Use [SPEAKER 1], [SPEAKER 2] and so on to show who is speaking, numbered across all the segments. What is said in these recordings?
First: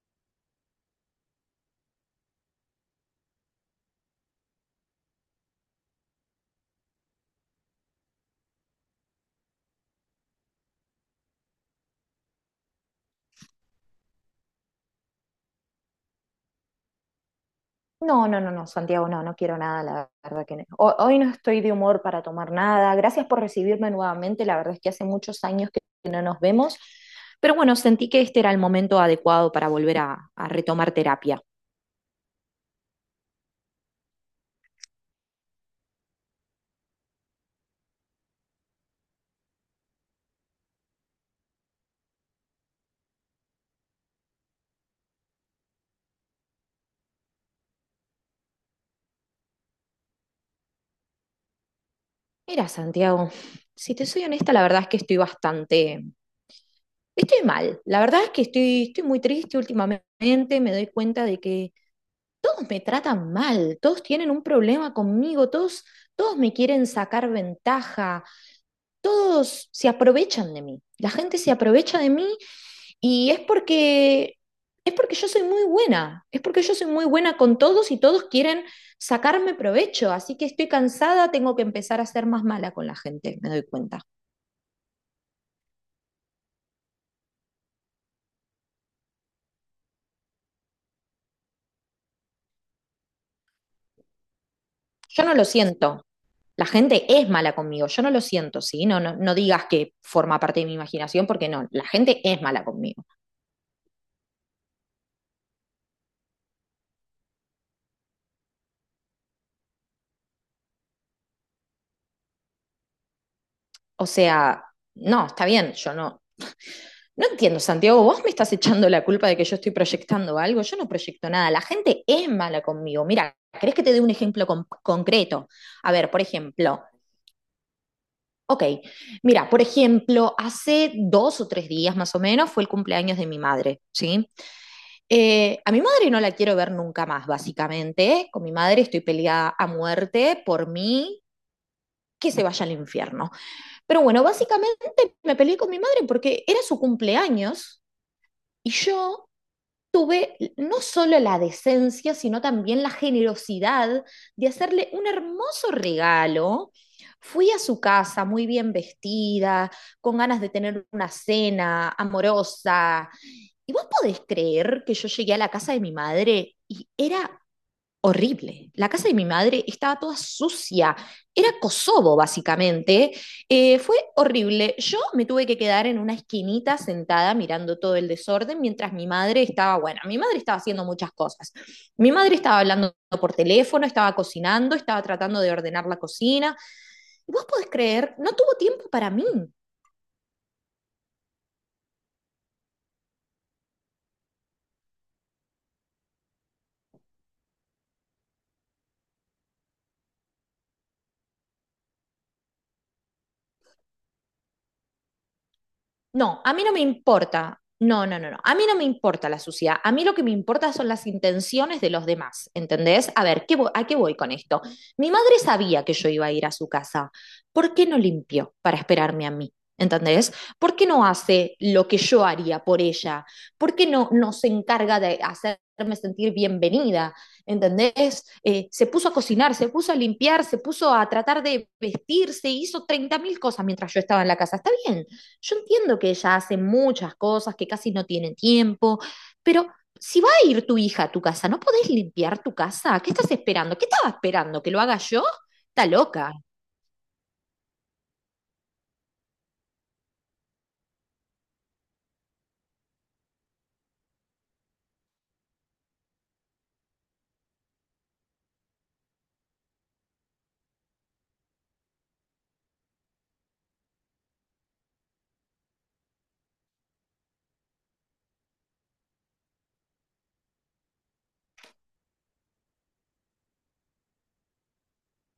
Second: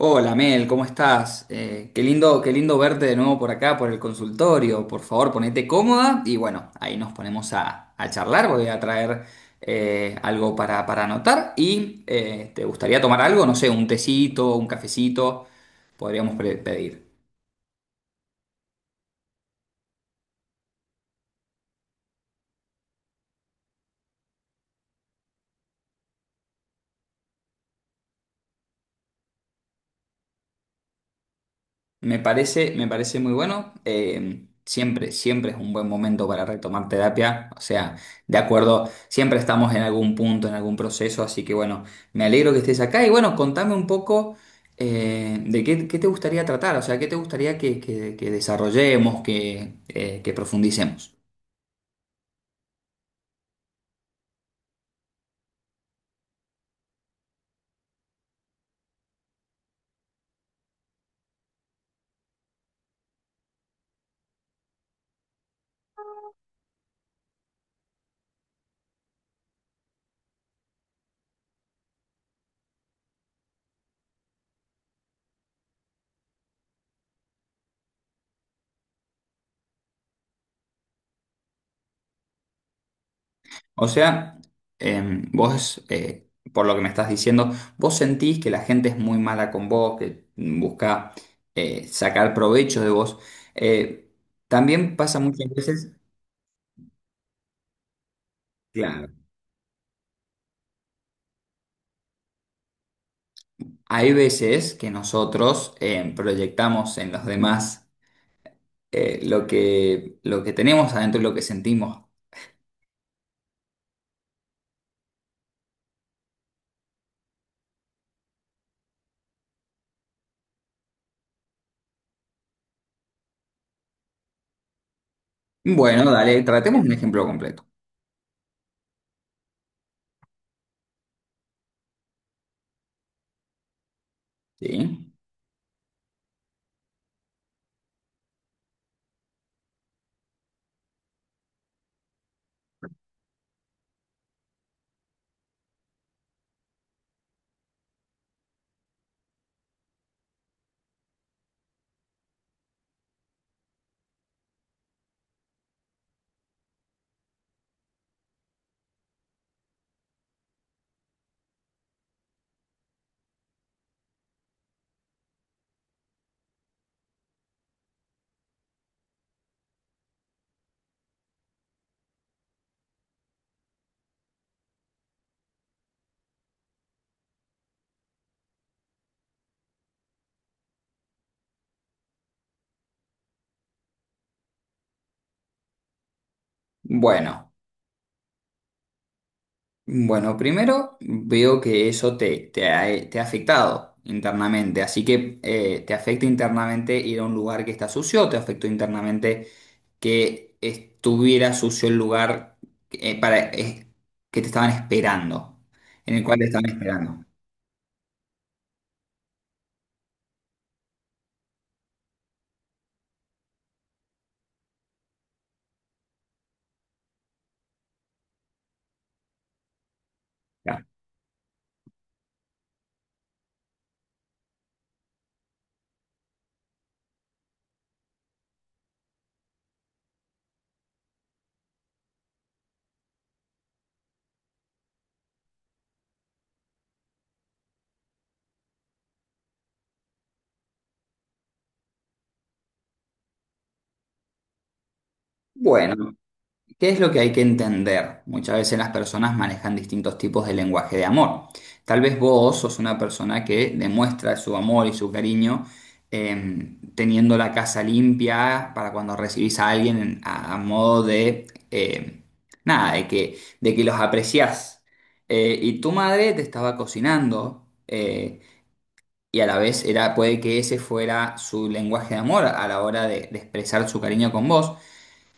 [SPEAKER 1] Hola Mel, ¿cómo estás? Qué lindo verte de nuevo por acá, por el consultorio. Por favor, ponete cómoda y bueno, ahí nos ponemos a charlar. Voy a traer algo para anotar y ¿te gustaría tomar algo? No sé, un tecito, un cafecito, pedir.
[SPEAKER 2] No, no, no, no, Santiago, no, no quiero nada, la verdad que no. Hoy no estoy de humor para tomar nada. Gracias por recibirme nuevamente. La verdad es que hace muchos años que no nos vemos, pero bueno, sentí que este era el momento adecuado para volver a retomar terapia.
[SPEAKER 1] Me parece muy bueno. Siempre es un buen momento para retomar terapia. O sea, de acuerdo, siempre estamos en algún punto, en algún proceso. Así que bueno, me alegro que estés acá. Y bueno, contame un poco qué te gustaría tratar. O sea, qué te gustaría que desarrollemos, que profundicemos.
[SPEAKER 2] Mira, Santiago, si te soy honesta, la verdad es que estoy bastante, estoy mal. La verdad es que estoy muy triste últimamente. Me doy cuenta de que todos me tratan mal, todos tienen un problema conmigo, todos me quieren sacar ventaja, todos se aprovechan de mí. La gente se aprovecha de mí y es porque yo soy muy buena, es porque yo soy muy buena con todos y todos quieren sacarme provecho, así que estoy cansada, tengo que empezar a ser más mala con la gente, me doy
[SPEAKER 1] O
[SPEAKER 2] cuenta.
[SPEAKER 1] sea, vos, por lo que me estás diciendo, vos sentís que la gente es muy mala con vos, que busca sacar provecho de vos. Eh, también pasa
[SPEAKER 2] Yo no lo
[SPEAKER 1] muchas veces,
[SPEAKER 2] siento. La gente es mala conmigo, yo no lo siento, ¿sí? No,
[SPEAKER 1] claro,
[SPEAKER 2] no, no digas que forma parte de mi imaginación, porque no, la gente es mala conmigo.
[SPEAKER 1] hay veces que nosotros proyectamos en los demás lo que tenemos adentro y lo que sentimos.
[SPEAKER 2] O sea, no, está bien, yo no, no entiendo, Santiago, vos me estás echando la culpa de que yo estoy proyectando algo, yo no proyecto nada, la gente es mala conmigo. Mira, ¿querés que te dé un ejemplo concreto? A
[SPEAKER 1] Bueno,
[SPEAKER 2] ver, por
[SPEAKER 1] dale,
[SPEAKER 2] ejemplo,
[SPEAKER 1] tratemos un ejemplo completo,
[SPEAKER 2] ok, mira, por ejemplo, hace dos o tres días más o menos fue el cumpleaños de mi madre, ¿sí?
[SPEAKER 1] ¿sí?
[SPEAKER 2] A mi madre no la quiero ver nunca más, básicamente. Con mi madre estoy peleada a muerte. Por mí, que se vaya al infierno. Pero bueno, básicamente me peleé con mi madre porque era su cumpleaños y yo tuve no solo la decencia, sino también la generosidad de hacerle un hermoso regalo. Fui a su casa muy bien vestida, con ganas de tener una cena amorosa. ¿Y vos podés creer que yo llegué a la casa de mi madre y era horrible? La casa de mi madre estaba toda sucia. Era Kosovo, básicamente. Fue horrible. Yo me tuve que quedar en una esquinita sentada mirando todo el desorden mientras mi madre estaba, bueno, mi madre estaba haciendo muchas cosas. Mi madre estaba hablando por teléfono, estaba cocinando, estaba tratando de ordenar la cocina. Y vos
[SPEAKER 1] Bueno.
[SPEAKER 2] podés creer, no tuvo tiempo para mí.
[SPEAKER 1] Bueno, primero veo que eso te ha afectado internamente, así que te afecta internamente ir a un lugar que está sucio, te afectó internamente que estuviera sucio el lugar eh, para, eh, que te estaban esperando, en el cual
[SPEAKER 2] No,
[SPEAKER 1] te
[SPEAKER 2] a mí
[SPEAKER 1] estaban
[SPEAKER 2] no me
[SPEAKER 1] esperando.
[SPEAKER 2] importa. No, no, no, no. A mí no me importa la suciedad. A mí lo que me importa son las intenciones de los demás, ¿entendés? A ver, ¿a qué voy con esto? Mi madre sabía que yo iba a ir a su casa. ¿Por qué no limpió para esperarme a mí? ¿Entendés? ¿Por
[SPEAKER 1] Ya.
[SPEAKER 2] qué no hace lo que yo haría por ella? ¿Por qué no se encarga de hacerme sentir bienvenida? ¿Entendés? Se puso a cocinar, se puso a limpiar, se puso a tratar de vestirse, hizo 30.000 cosas mientras yo estaba en la casa. Está bien, yo entiendo que ella hace muchas cosas, que casi no tiene tiempo, pero si va a ir tu hija a tu casa, ¿no podés limpiar tu casa? ¿Qué estás esperando? ¿Qué estaba esperando? ¿Que lo haga yo? Está
[SPEAKER 1] Bueno.
[SPEAKER 2] loca.
[SPEAKER 1] ¿Qué es lo que hay que entender? Muchas veces las personas manejan distintos tipos de lenguaje de amor. Tal vez vos sos una persona que demuestra su amor y su cariño teniendo la casa limpia para cuando recibís a alguien a modo de, nada, de que los apreciás. Y tu madre te estaba cocinando y a la vez era, puede que ese fuera su lenguaje de amor a la hora de expresar su cariño con vos.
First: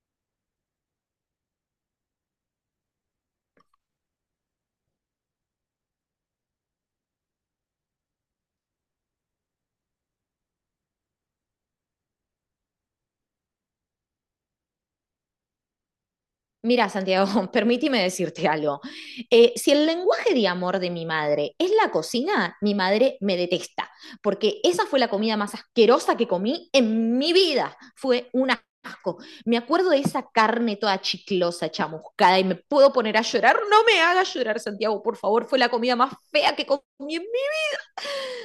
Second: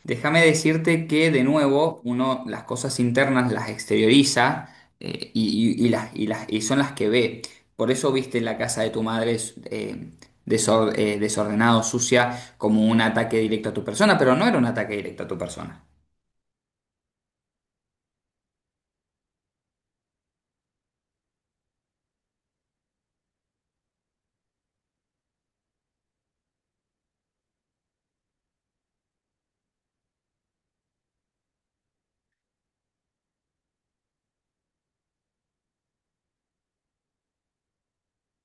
[SPEAKER 1] Déjame decirte que de nuevo uno las cosas internas las exterioriza y las, y son las que ve. Por eso viste la casa de tu madre eh, desordenado, sucia, como un ataque directo a tu persona, pero no era un ataque directo a tu persona.
[SPEAKER 2] Mira, Santiago, permíteme decirte algo. Si el lenguaje de amor de mi madre es la cocina, mi madre me detesta, porque esa fue la comida más asquerosa que comí en mi vida. Fue un asco. Me acuerdo de esa carne toda chiclosa, chamuscada, y me puedo poner a llorar. No me hagas llorar, Santiago, por favor. Fue la comida más fea que comí en...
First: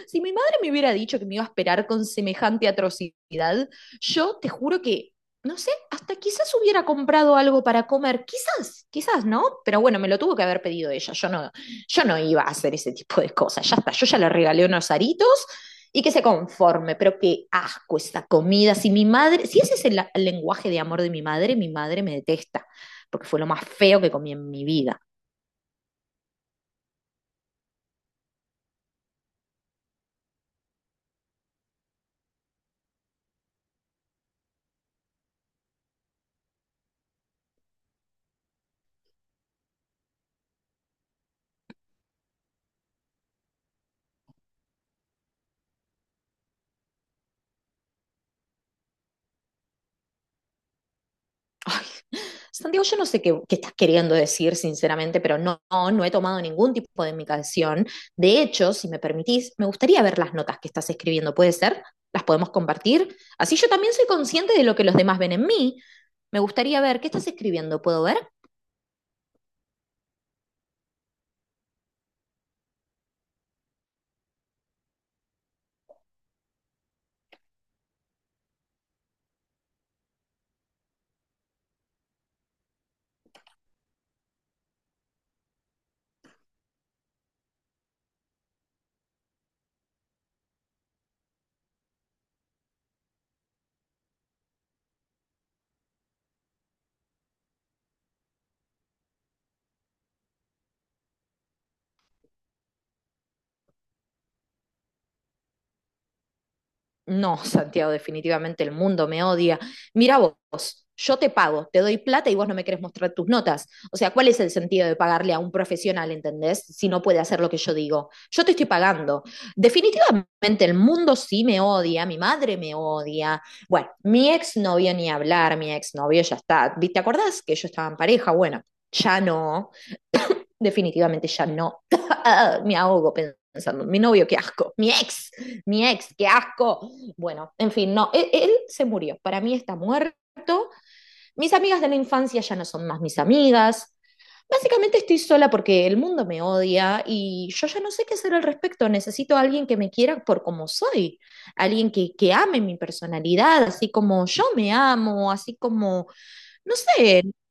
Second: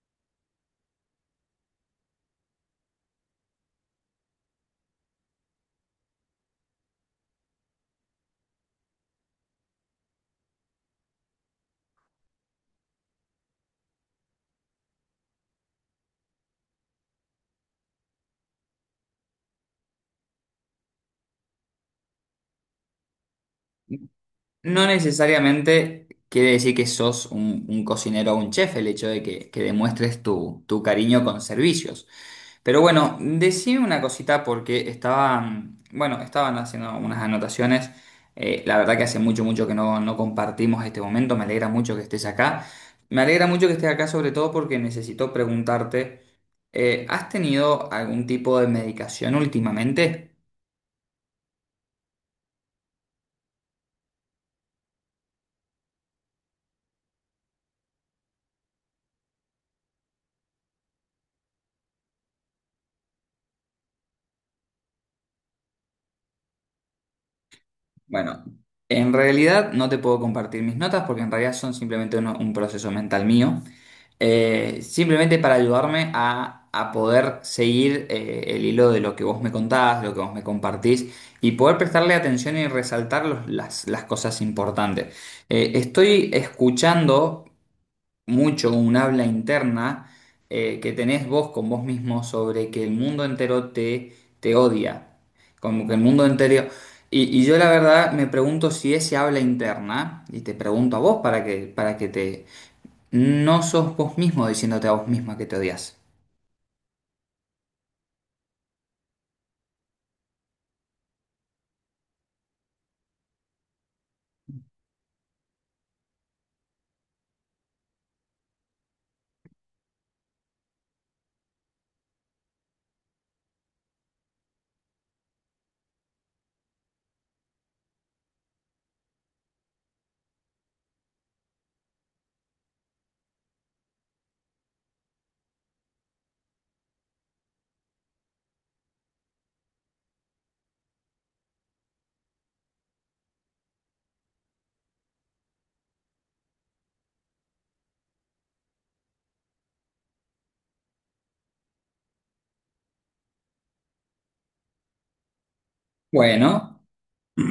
[SPEAKER 2] Si mi madre me hubiera dicho que me iba a esperar con semejante atrocidad, yo te juro que, no sé, hasta quizás hubiera comprado algo para comer, quizás, quizás no, pero bueno, me lo tuvo que haber pedido ella, yo no, yo no iba a hacer ese tipo de cosas, ya está, yo ya le regalé unos aritos y que se conforme, pero qué asco esa comida. Si mi madre, si ese es el lenguaje de amor de mi madre me detesta, porque fue lo más feo que comí en mi
[SPEAKER 1] No
[SPEAKER 2] vida.
[SPEAKER 1] necesariamente quiere decir que sos un cocinero o un chef el hecho de que demuestres tu cariño con servicios. Pero bueno, decime una cosita porque estaban, bueno, estaban haciendo unas anotaciones. La verdad que hace mucho que no compartimos este momento. Me alegra mucho que estés acá. Me alegra mucho que estés acá sobre todo porque necesito preguntarte, ¿has tenido algún tipo de medicación últimamente?
[SPEAKER 2] Ay, Santiago, yo no sé qué, qué estás queriendo decir, sinceramente, pero no, no, no he tomado ningún tipo de medicación. De hecho, si me permitís, me gustaría ver las notas que estás escribiendo. ¿Puede ser? ¿Las podemos compartir? Así yo también soy consciente de lo que los demás ven en mí. Me gustaría ver qué estás escribiendo. ¿Puedo ver?
[SPEAKER 1] Bueno, en realidad no te puedo compartir mis notas porque en realidad son simplemente un proceso mental mío. Simplemente para ayudarme a poder seguir el hilo de lo que vos me contás, de lo que vos me compartís y poder prestarle atención y resaltar las cosas importantes. Estoy escuchando mucho un habla interna que tenés vos con vos mismo sobre que el mundo entero te odia, como que el mundo entero... Y yo la verdad me pregunto si ese habla interna, y te pregunto a vos para que te no sos vos mismo diciéndote a vos misma que te odias.
[SPEAKER 2] No, Santiago, definitivamente el mundo me odia. Mira vos, yo te pago, te doy plata y vos no me querés mostrar tus notas. O sea, ¿cuál es el sentido de pagarle a un profesional, entendés? Si no puede hacer lo que yo digo. Yo te estoy pagando. Definitivamente el mundo sí me odia, mi madre me odia. Bueno, mi exnovio ni hablar, mi exnovio ya está. ¿Te acordás que yo estaba en pareja? Bueno, ya no. Definitivamente ya no. Me ahogo pensando, mi novio, qué asco. Mi ex, qué asco. Bueno, en fin, no, él se murió, para mí está muerto. Mis amigas de la infancia ya no son más mis amigas. Básicamente estoy sola porque el mundo me odia y yo ya no sé qué hacer al respecto. Necesito a alguien que me quiera por como soy, alguien que ame mi personalidad, así como yo me amo, así como, no
[SPEAKER 1] Bueno,
[SPEAKER 2] sé,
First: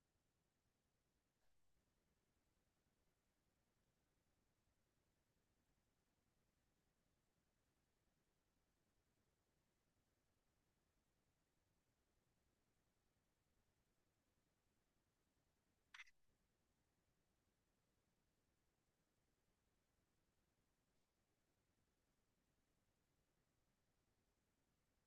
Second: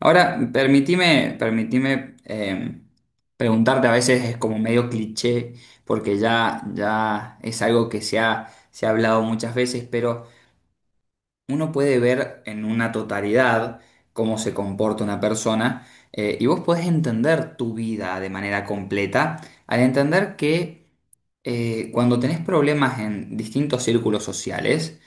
[SPEAKER 1] ahora permitime preguntarte, a veces es como medio cliché, porque ya es algo que se ha hablado muchas veces, pero uno puede ver en una totalidad cómo se comporta una persona y vos podés entender tu vida de manera completa al entender que cuando tenés problemas en distintos círculos sociales,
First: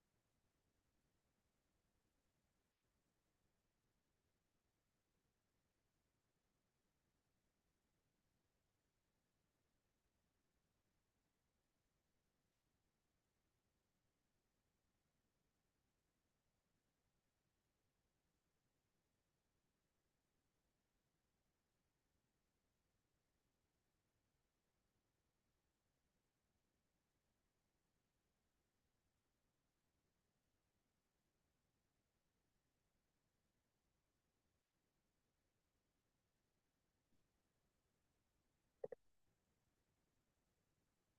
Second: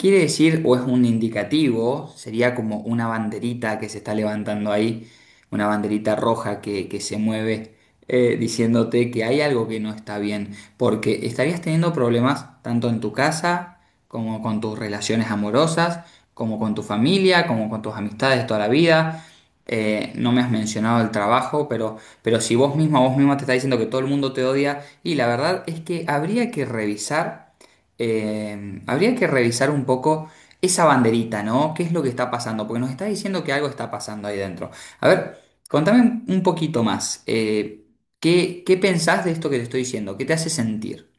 [SPEAKER 1] quiere decir, o es un indicativo, sería como una banderita que se está levantando ahí, una banderita roja que se mueve diciéndote que hay algo que no está bien, porque estarías teniendo problemas tanto en tu casa, como con tus relaciones amorosas, como con tu familia, como con tus amistades toda la vida. No me has mencionado el trabajo, pero si vos misma, vos misma te está diciendo que todo el mundo te odia, y la verdad es que habría que revisar. Habría que revisar un poco esa banderita, ¿no? ¿Qué es lo que está pasando? Porque nos está diciendo que algo está pasando ahí dentro. A ver, contame un poquito más. ¿Qué pensás de esto que te estoy diciendo? ¿Qué te hace sentir?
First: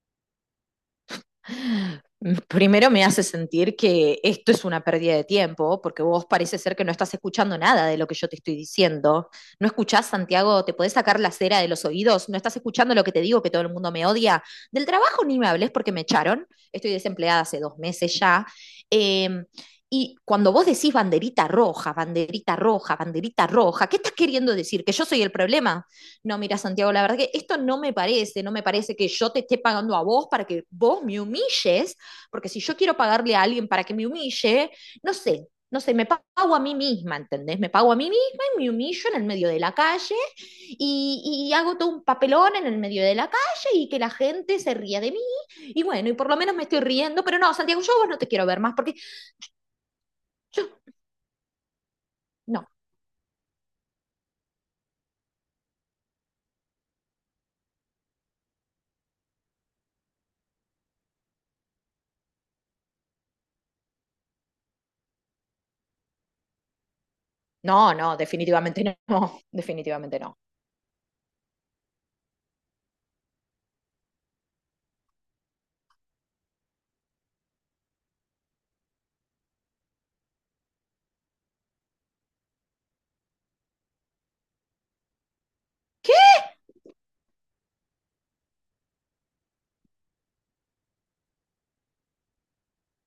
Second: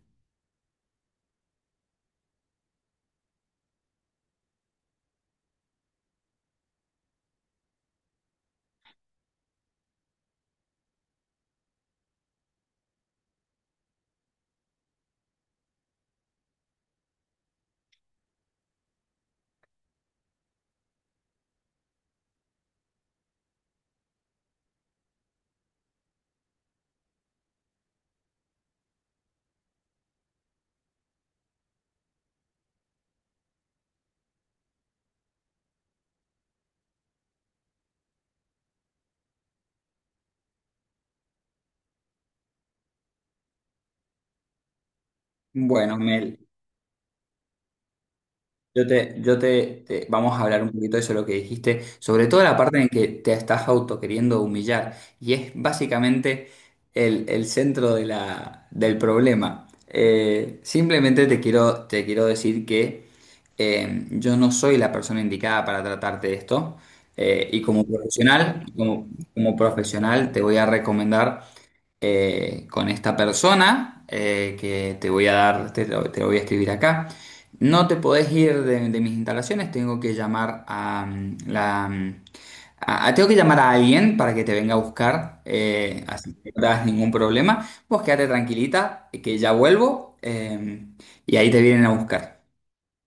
[SPEAKER 2] primero me hace sentir que esto es una pérdida de tiempo, porque vos parece ser que no estás escuchando nada de lo que yo te estoy diciendo. ¿No escuchás, Santiago? ¿Te podés sacar la cera de los oídos? ¿No estás escuchando lo que te digo, que todo el mundo me odia? Del trabajo ni me hables porque me echaron. Estoy desempleada hace dos meses ya. Eh, y cuando vos decís banderita roja, banderita roja, banderita roja, ¿qué estás queriendo decir? ¿Que yo soy el problema? No, mira, Santiago, la verdad que esto no me parece que yo te esté pagando a vos para que vos me humilles, porque si yo quiero pagarle a alguien para que me humille, no sé, me pago a mí misma, ¿entendés? Me pago a mí misma y me humillo en el medio de la calle y hago todo un papelón en el medio de la calle y que la gente se ría de mí, y
[SPEAKER 1] Bueno,
[SPEAKER 2] bueno, y por lo
[SPEAKER 1] Mel.
[SPEAKER 2] menos me estoy riendo, pero no, Santiago, yo a vos no te quiero ver más porque
[SPEAKER 1] Vamos a hablar un
[SPEAKER 2] yo,
[SPEAKER 1] poquito de eso, lo que dijiste, sobre todo la
[SPEAKER 2] no,
[SPEAKER 1] parte en que te estás auto queriendo humillar, y es básicamente el centro de del problema. Simplemente te quiero decir que yo no soy la persona indicada para tratarte de esto, y como
[SPEAKER 2] no, no,
[SPEAKER 1] profesional,
[SPEAKER 2] definitivamente
[SPEAKER 1] como,
[SPEAKER 2] no,
[SPEAKER 1] como
[SPEAKER 2] definitivamente
[SPEAKER 1] profesional
[SPEAKER 2] no.
[SPEAKER 1] te voy a recomendar con esta persona que te voy a dar, te lo voy a escribir acá. No te podés ir de mis instalaciones, tengo que llamar a la... tengo que llamar a alguien para que te venga a buscar, así que no te hagas ningún problema. Vos quédate tranquilita, que ya vuelvo, y ahí te vienen a buscar.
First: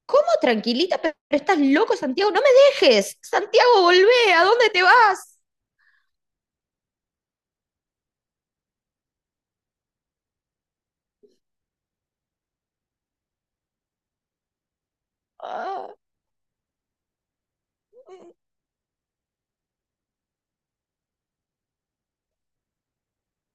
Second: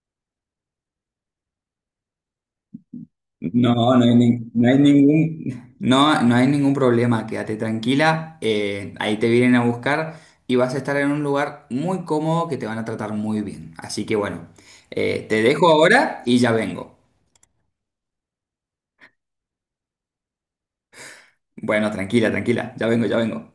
[SPEAKER 2] ¿Cómo tranquilita? Pero estás loco, Santiago, no me dejes. Santiago,
[SPEAKER 1] No, no hay,
[SPEAKER 2] volvé, ¿a
[SPEAKER 1] ni- no
[SPEAKER 2] dónde
[SPEAKER 1] hay
[SPEAKER 2] te vas?
[SPEAKER 1] ningún, no, no hay ningún problema, quédate tranquila, ahí te vienen a buscar y vas a estar en un lugar muy cómodo que te van a tratar muy bien. Así que bueno, te dejo
[SPEAKER 2] Ah.
[SPEAKER 1] ahora y ya vengo. Bueno, tranquila, tranquila, ya vengo, ya vengo.